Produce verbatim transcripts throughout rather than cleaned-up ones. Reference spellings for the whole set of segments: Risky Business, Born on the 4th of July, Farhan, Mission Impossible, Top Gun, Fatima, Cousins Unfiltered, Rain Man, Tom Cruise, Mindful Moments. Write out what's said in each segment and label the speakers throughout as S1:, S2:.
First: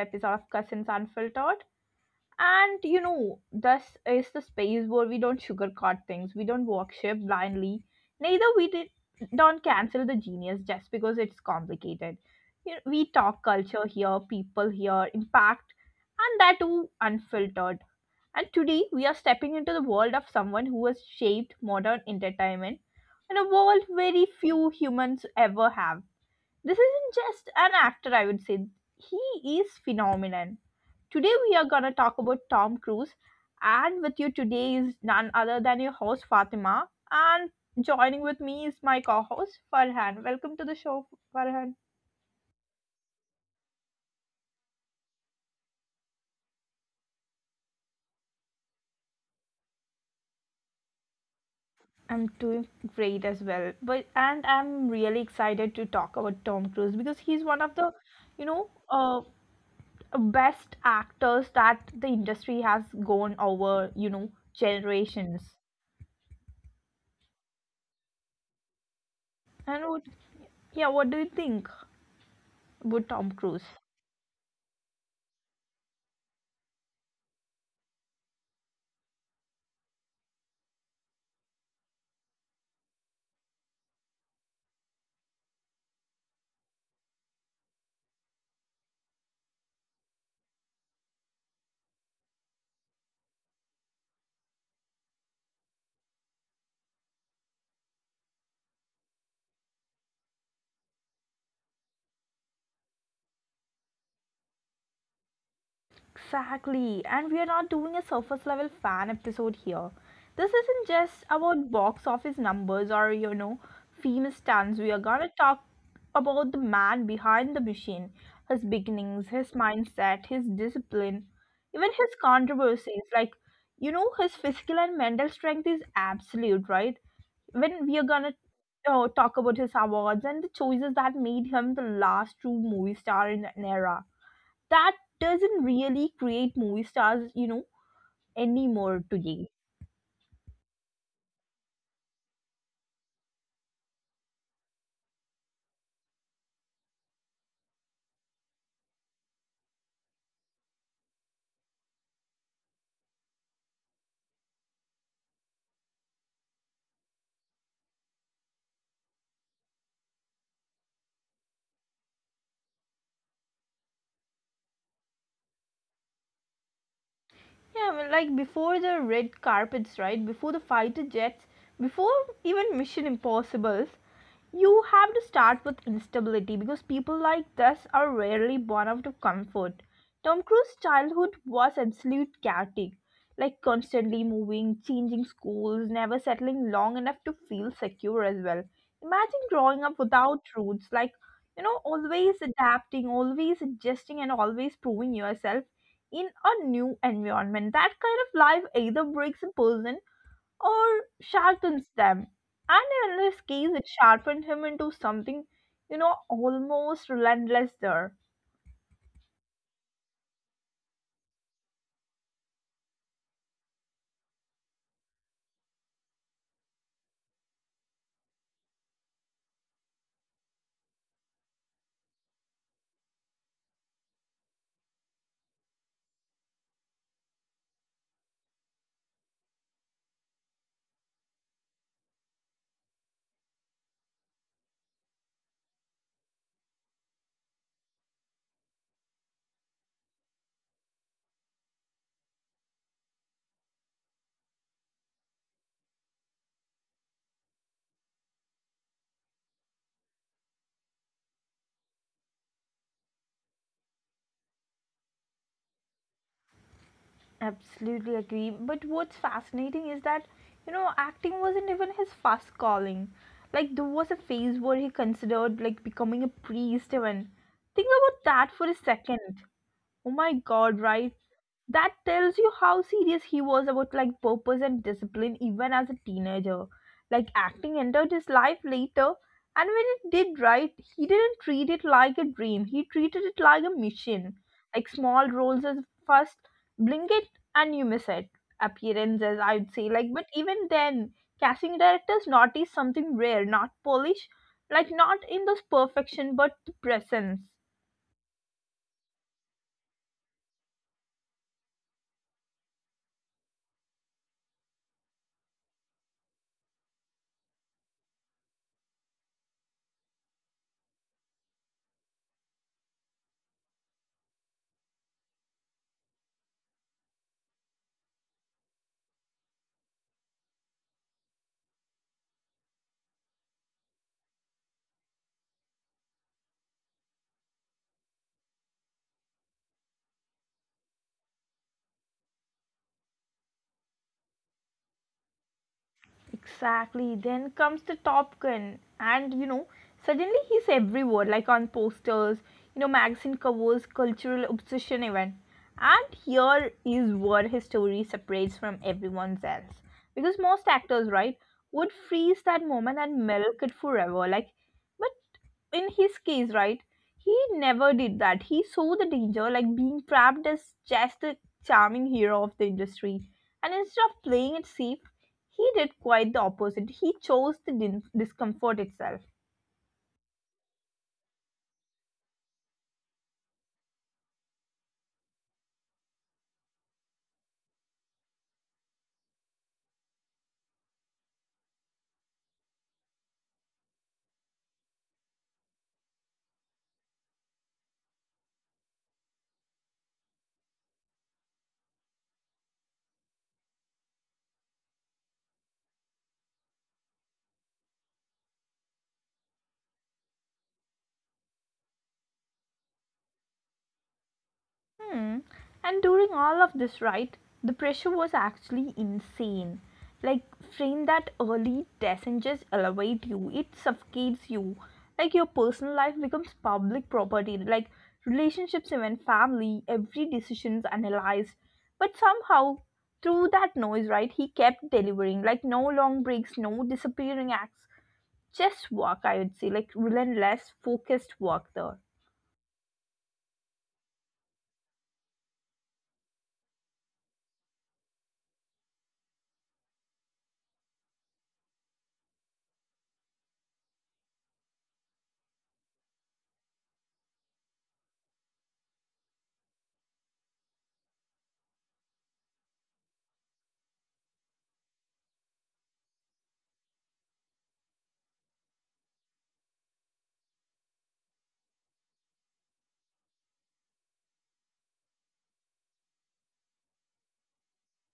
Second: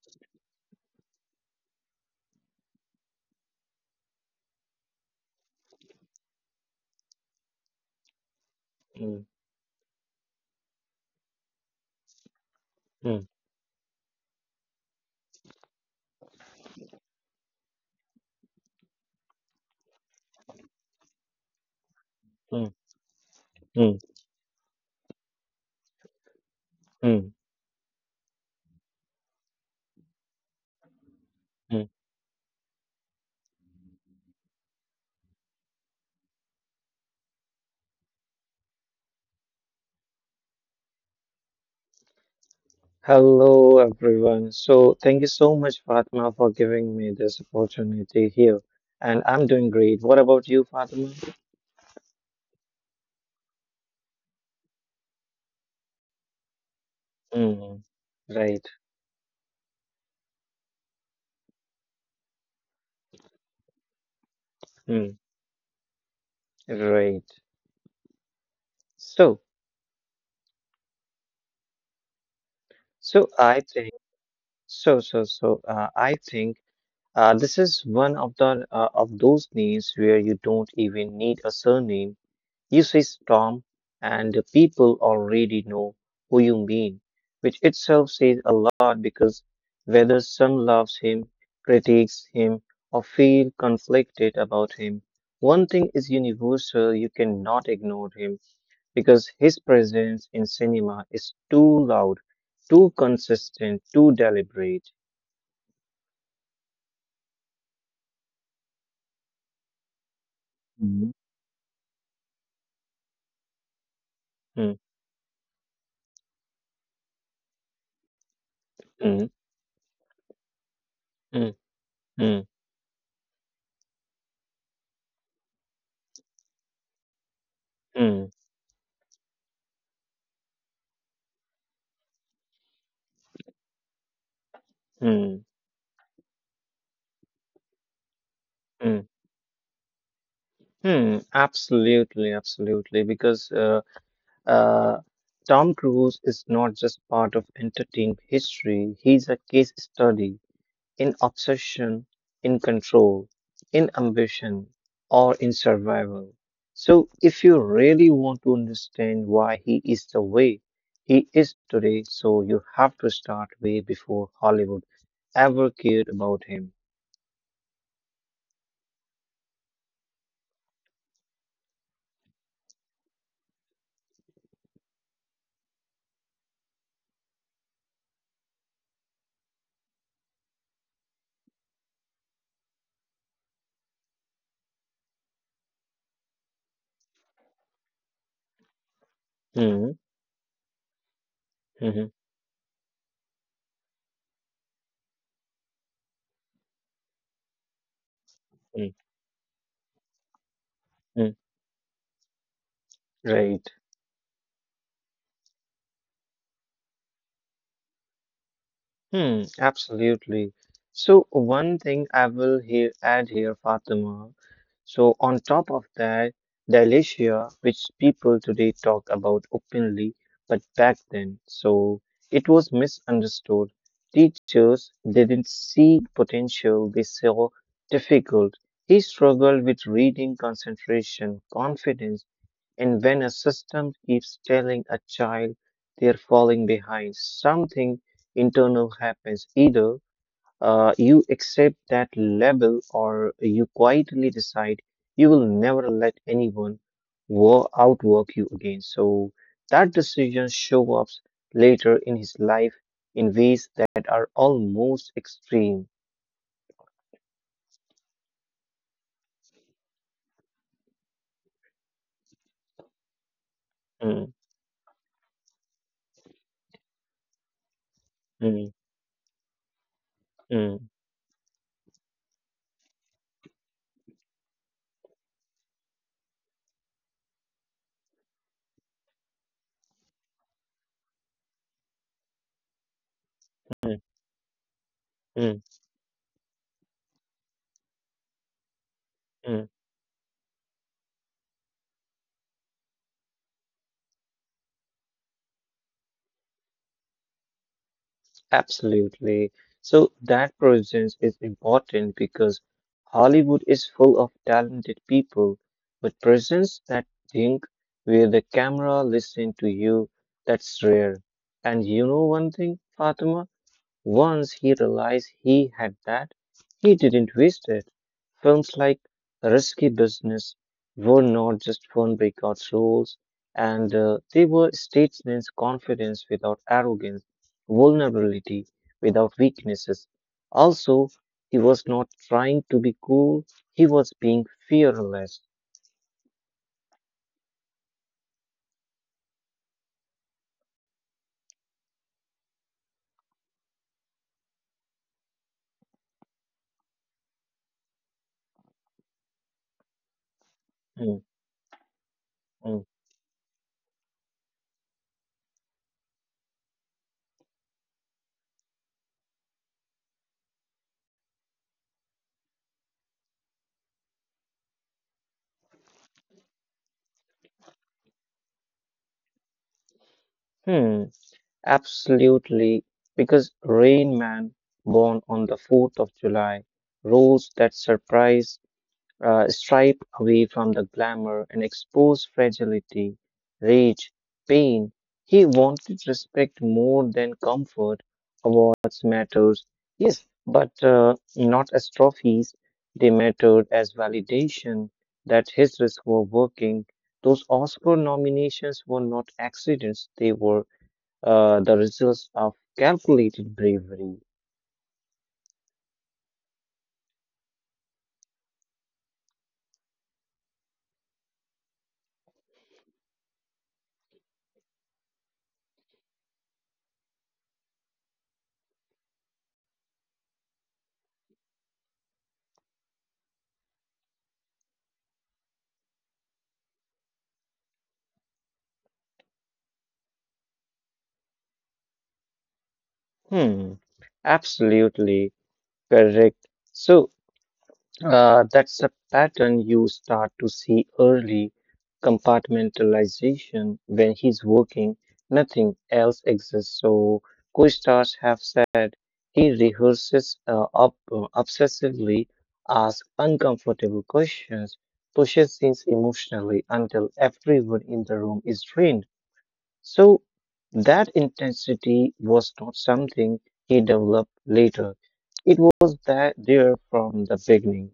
S1: episode of Cousins Unfiltered. And you know, this is the space where we don't sugarcoat things, we don't worship blindly, neither we did,
S2: Mm,
S1: don't cancel the genius just because it's complicated. You know, we talk
S2: mm,
S1: culture here, people here, impact, and that too unfiltered. And today we are stepping into the world of someone who has shaped modern entertainment
S2: mm,
S1: in a world
S2: mm,
S1: very few humans ever have. This isn't just
S2: mm,
S1: an actor, I would say. He is phenomenon. Today we are gonna
S2: mm.
S1: talk about Tom Cruise, and with you today is none other than your host Fatima, and joining with me is my co-host Farhan. Welcome to the show, Farhan.
S2: Hello, everyone. So, thank you so much, Fatima, for giving me this opportunity here. And I'm doing great. What about you, Fatima?
S1: I'm doing great as well, but and I'm really excited to talk about Tom Cruise because he's one of the,
S2: Mm,
S1: you know,
S2: right.
S1: uh, best actors that the industry has gone over, you know,
S2: Mm,
S1: generations.
S2: right. So,
S1: And what, yeah, what do you think about Tom
S2: so
S1: Cruise?
S2: I think, so, so, so, uh, I think uh, this is one of the uh, of those names where you don't even need a surname. You say Tom, and the people already know who you mean, which itself says a lot because whether some loves him, critiques him, or feel conflicted about him, one thing is universal you cannot ignore him because his presence in cinema is too loud, too consistent, too deliberate.
S1: Exactly, and we are not doing a surface level fan episode here. This isn't just
S2: Mhm.
S1: about box office numbers or, you know, famous stunts. We are
S2: Mm,
S1: gonna talk about the man behind the machine, his beginnings, his
S2: mm,
S1: mindset, his discipline,
S2: mm,
S1: even his
S2: mm,
S1: controversies. Like, you know, his physical and mental strength is absolute, right? When we are gonna
S2: mm,
S1: uh, talk about his awards and the choices that made him the last true movie star in an era that doesn't
S2: mm,
S1: really create movie stars, you know, anymore
S2: mm,
S1: today.
S2: mm. Absolutely, absolutely. Because uh, Uh, Tom Cruise is not just part of entertainment history, he's a case study in obsession, in control, in ambition, or in survival. So, if you really want to understand why he is the way he is today, so you have to start way before Hollywood ever cared about him.
S1: Yeah, well, like before the red carpets, right? Before the fighter jets, before even Mission Impossibles, you have to start with instability because people like this are rarely born out of comfort. Tom Cruise's childhood was absolute chaotic, like constantly moving, changing schools, never settling long enough to feel secure as well. Imagine growing up
S2: Hmm,
S1: without roots, like you know, always
S2: hmm,
S1: adapting, always adjusting, and always proving yourself in a new environment. That kind of life either
S2: hmm, hmm,
S1: breaks a person or
S2: hmm.
S1: sharpens them. And in this case, it
S2: Right.
S1: sharpened him into something, you know, almost relentless there.
S2: Hmm, absolutely. So one thing I will here add here, Fatima. So on top of that, dyslexia, which people today talk about openly, but back then, so it was misunderstood. Teachers didn't see potential, they saw difficult. He struggled with reading, concentration, confidence. And when a system keeps telling a child they're falling behind, something internal happens. Either uh, you accept that level or you quietly decide you will never let anyone wo- outwork you again. So that decision shows up later in his life in ways that are almost extreme.
S1: Absolutely agree. But what's fascinating is that, you know, acting wasn't even his first calling. Like, there was a phase
S2: Mm,
S1: where he considered, like, becoming a priest, even. Think about that for a
S2: mm,
S1: second. Oh my god,
S2: mm, mm,
S1: right? That tells you how serious he was about, like, purpose and discipline, even as a teenager. Like, acting entered his life later, and when it did, right, he didn't treat it like a dream, he treated it like a
S2: mm,
S1: mission. Like, small roles is
S2: mm.
S1: first, blink it and you miss it appearances, I'd say,
S2: Mm.
S1: like, but even then casting directors notice something rare, not polish, like not in those perfection, but the presence.
S2: Absolutely. So that presence is important because Hollywood is full of talented people, but presence that think where the camera listen to you, that's rare. And you know one thing, Fatima? Once he realized he had that, he didn't waste it. Films like Risky Business were not just fun by roles, and uh, they were statements confidence without arrogance, vulnerability without weaknesses. Also, he was not trying to be cool, he was being fearless.
S1: Exactly. Then comes the Top Gun, and you know, suddenly he's everywhere, like on posters, you know, magazine covers, cultural obsession even. And here is where his story separates from everyone's else. Because most actors, right,
S2: Hmm,
S1: would freeze that moment
S2: hmm,
S1: and milk it forever. Like, but in his case, right, he never did that. He saw the danger, like being trapped as just the charming hero of the industry. And instead of playing it safe, he did quite the opposite. He chose the din- discomfort itself.
S2: hmm. Absolutely, because Rain Man, Born on the fourth of July, roles that surprise, uh, stripe away from the glamour and expose fragility, rage, pain. He wanted respect more than comfort. Awards matters, yes, but uh, not as trophies. They mattered as validation that his risks were working. Those Oscar nominations were not accidents; they were uh, the results of calculated bravery.
S1: Hmm. And during all of this, right, the pressure was actually insane. Like, frame that early passengers elevate you, it suffocates you. Like, your personal life becomes public property. Like, relationships, even family, every decision's analyzed. But somehow, through that noise, right, he kept delivering. Like, no long breaks, no disappearing acts. Just work, I would say. Like, relentless, focused work there.
S2: Hmm, absolutely correct. So uh, that's a pattern you start to see early compartmentalization when he's working, nothing else exists. So co-stars have said he rehearses uh, ob- uh, obsessively, asks uncomfortable questions, pushes scenes emotionally until everyone in the room is drained. So that intensity was not something he developed later. It was that there from the beginning.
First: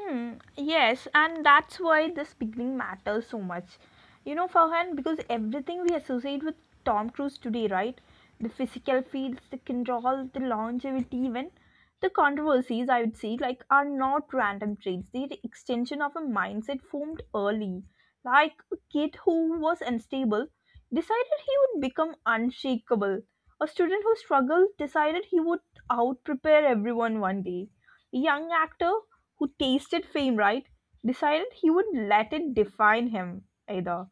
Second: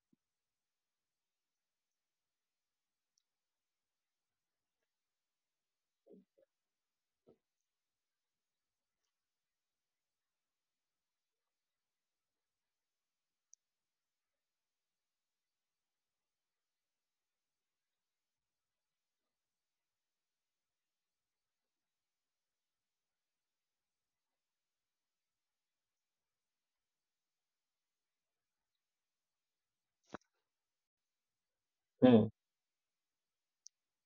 S1: Hmm, yes, and that's why this beginning matters so much. You know, Farhan, because everything we associate with Tom Cruise today, right? The physical feats, the control, the longevity, even the controversies, I would say, like, are not random traits. They're the extension of a mindset formed early. Like a kid who was unstable decided he would become unshakable. A student who struggled decided he would outprepare everyone one day. A young actor who tasted fame, right, decided he wouldn't
S2: Hmm,
S1: let it define him either.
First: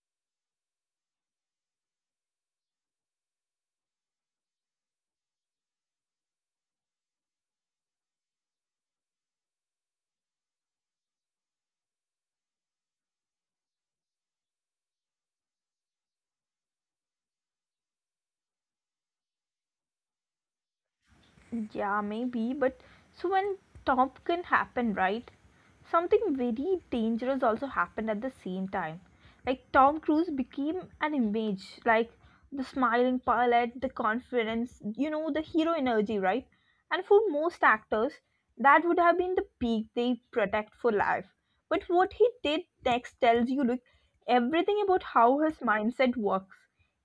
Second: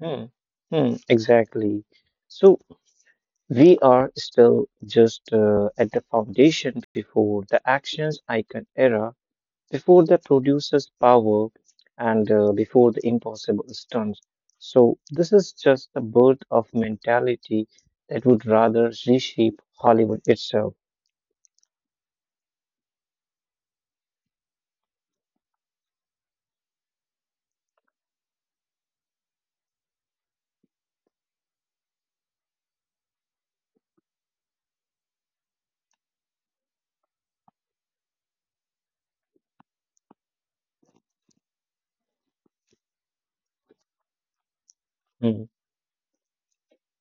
S2: hmm, hmm, exactly. So we are still just uh, at the foundation before the actions icon era, before the producer's power, and uh, before the impossible stunts. So this is just the birth of mentality that would rather reshape Hollywood itself.
S1: Yeah, maybe, but so when Top Gun happened, right? Something very dangerous also happened at the same time. Like Tom Cruise became an image, like the smiling pilot, the confidence, you know, the hero energy, right? And for most actors, that would have been the peak they protect for life. But what he did next tells you, look, everything about how
S2: Hmm.
S1: his mindset works.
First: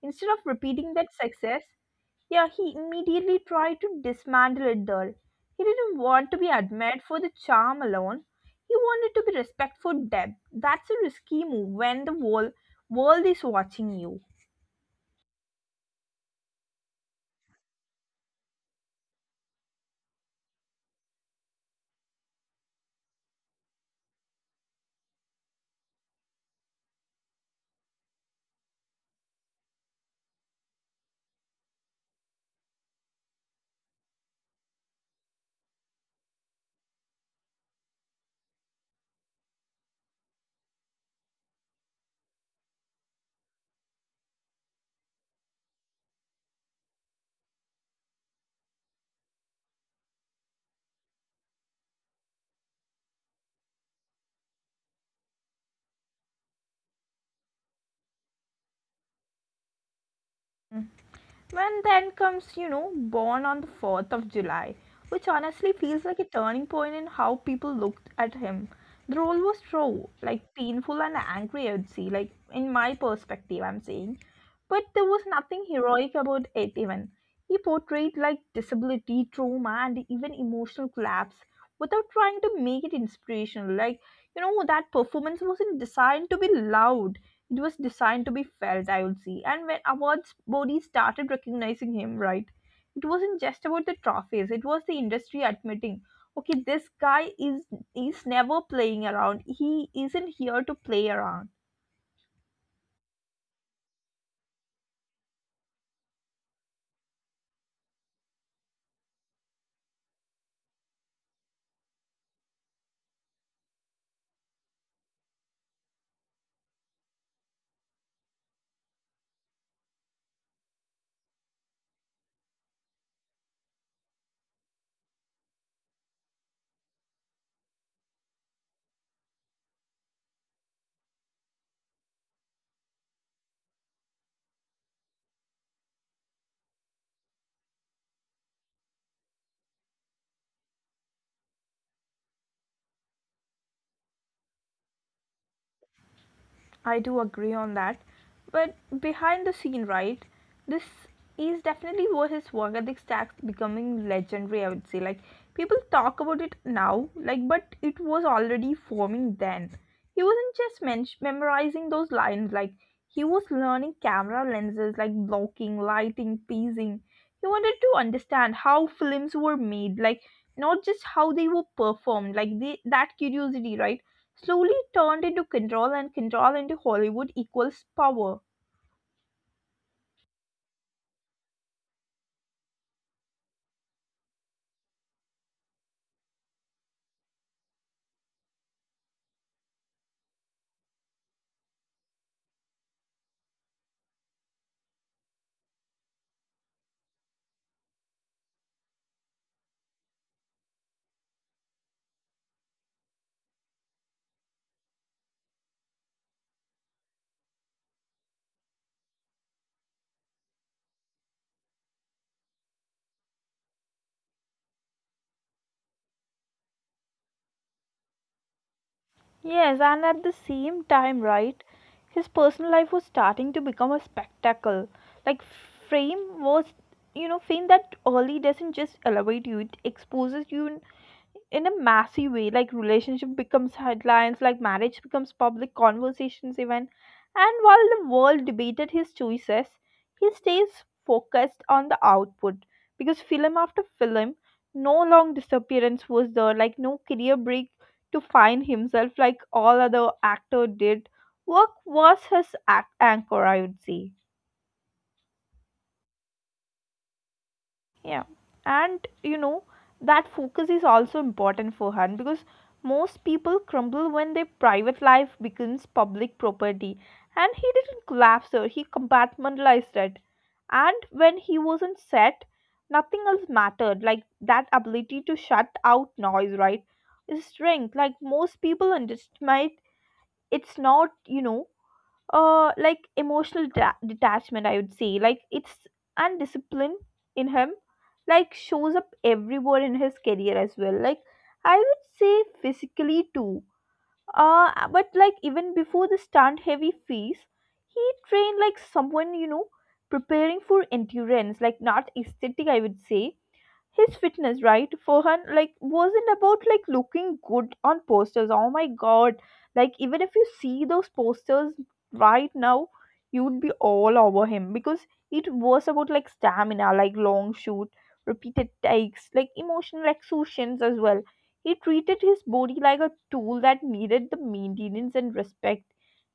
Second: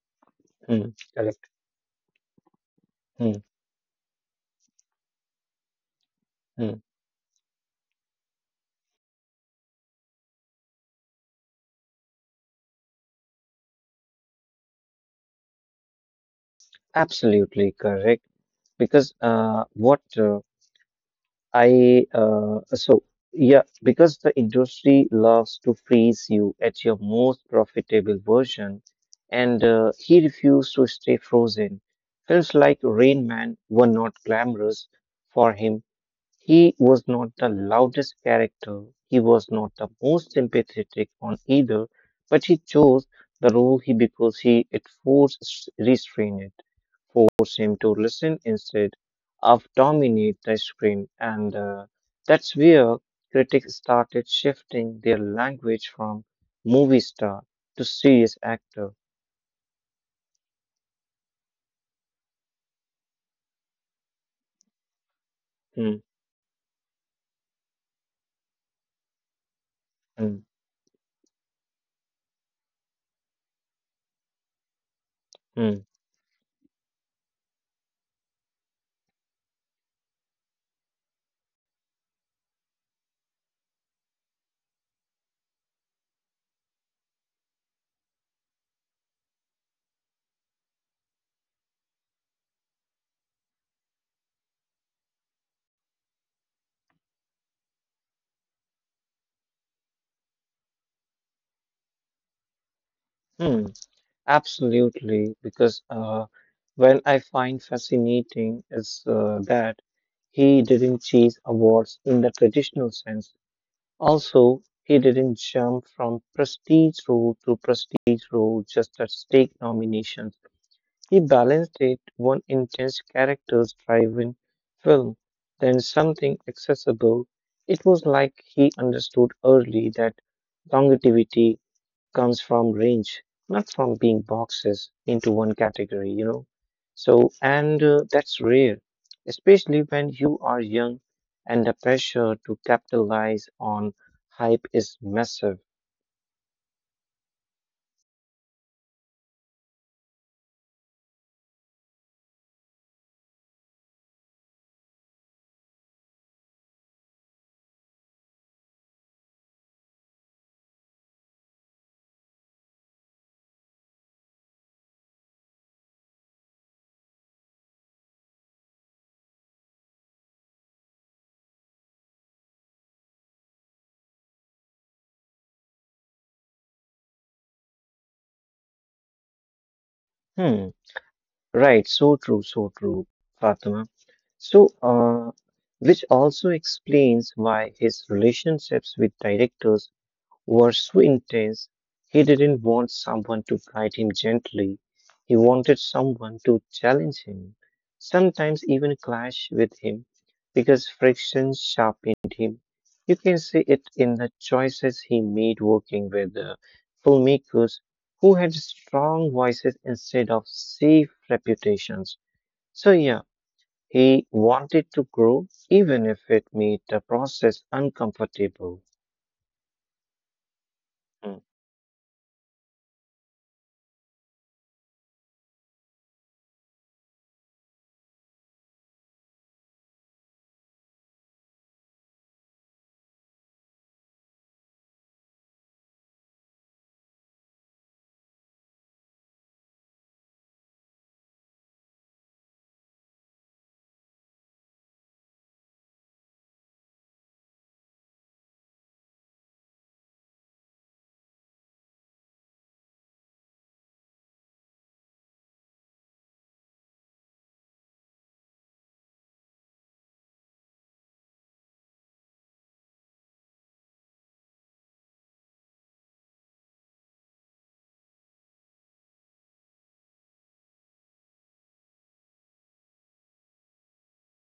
S1: Instead of
S2: Mm,
S1: repeating that
S2: correct.
S1: success, yeah, he immediately
S2: Mm,
S1: tried to dismantle it all. He didn't want to be
S2: mm.
S1: admired for the charm alone. He wanted to be respected for depth. That's a risky move when the whole world is watching you.
S2: Absolutely correct. Because uh, what uh, I uh, so yeah, because the industry loves to freeze you at your most profitable version, and uh, he refused to stay frozen. Films like Rain Man were not glamorous for him. He was not the loudest character, he was not the most sympathetic on either, but he chose the role he because he it forced restraint, forced him to listen instead of dominate the screen, and uh, that's where critics started shifting their language from movie star to serious actor.
S1: And then comes, you know, Born on the fourth of July, which
S2: Hmm,
S1: honestly feels like a turning point in how people looked at him. The role was raw,
S2: hmm,
S1: like painful and angry, I would say, like in my perspective, I'm saying. But there was nothing
S2: hmm,
S1: heroic about it, even. He portrayed like disability, trauma, and even emotional collapse without trying to make it inspirational. Like, you know, that performance wasn't designed to be loud, it was designed to be felt, I would say. And when awards bodies started recognizing him, right, it wasn't just about the trophies. It was the industry admitting, okay, this guy is is never playing around. He isn't here to play around.
S2: hmm. Absolutely, because uh, when I find fascinating is uh, that he didn't chase awards in the traditional sense. Also, he didn't jump from prestige role to prestige role just at stake nominations. He balanced it one intense character's driven film, then something accessible. It was like he understood early that longevity comes from range, not from being boxes into one category, you know. So, and uh, that's rare, especially when you are young and the pressure to capitalize on hype is massive.
S1: I do agree on that. But behind the scene, right? This is definitely where his work ethic stacks becoming legendary, I would say. Like people talk about it now, like but it was already forming then. He wasn't just men- memorizing those lines, like he was learning camera lenses, like blocking, lighting, pacing. He wanted to understand how films were made, like not just how they were performed, like they, that curiosity, right? Slowly turned into control, and control into Hollywood equals power.
S2: Hmm, right, so true, so true, Fatima. So, uh, which also explains why his relationships with directors were so intense. He didn't want someone to guide him gently. He wanted someone to challenge him, sometimes even clash with him, because friction sharpened him. You can see it in the choices he made working with uh, filmmakers who had strong voices instead of safe reputations. So, yeah, he wanted to grow even if it made the process uncomfortable.
S1: Yes, and at the same time,
S2: Hmm.
S1: right, his personal life was starting to become a spectacle. Like, fame was, you know, fame that early doesn't just elevate you, it exposes you in, in a massive way. Like, relationship becomes headlines, like, marriage becomes public conversations, even. And while the world debated his choices, he stays focused on the output because film after film, no long disappearance was there, like, no career break to find himself like all other actor did. Work was his ac- anchor, I would say. Yeah, and you know that focus is also important for her because most people crumble when their private life becomes public property, and he didn't collapse her. He compartmentalized it, and when he wasn't set, nothing else mattered. Like that ability to shut out noise, right? Is strength. Like most people underestimate it's not you know uh like emotional da- detachment, I would say, like it's and discipline in him, like shows up everywhere in his career as well, like, I would say, physically too. Uh but like even before the stunt heavy phase, he trained like someone you know preparing for endurance, like not aesthetic, I would say. His fitness, right, for her, like wasn't about like looking good on posters, oh my god. Like even if you see those posters right now, you would be all over him because it was about like stamina, like long shoot, repeated takes, like emotional exertions as well. He treated his body like a tool that needed the maintenance and respect.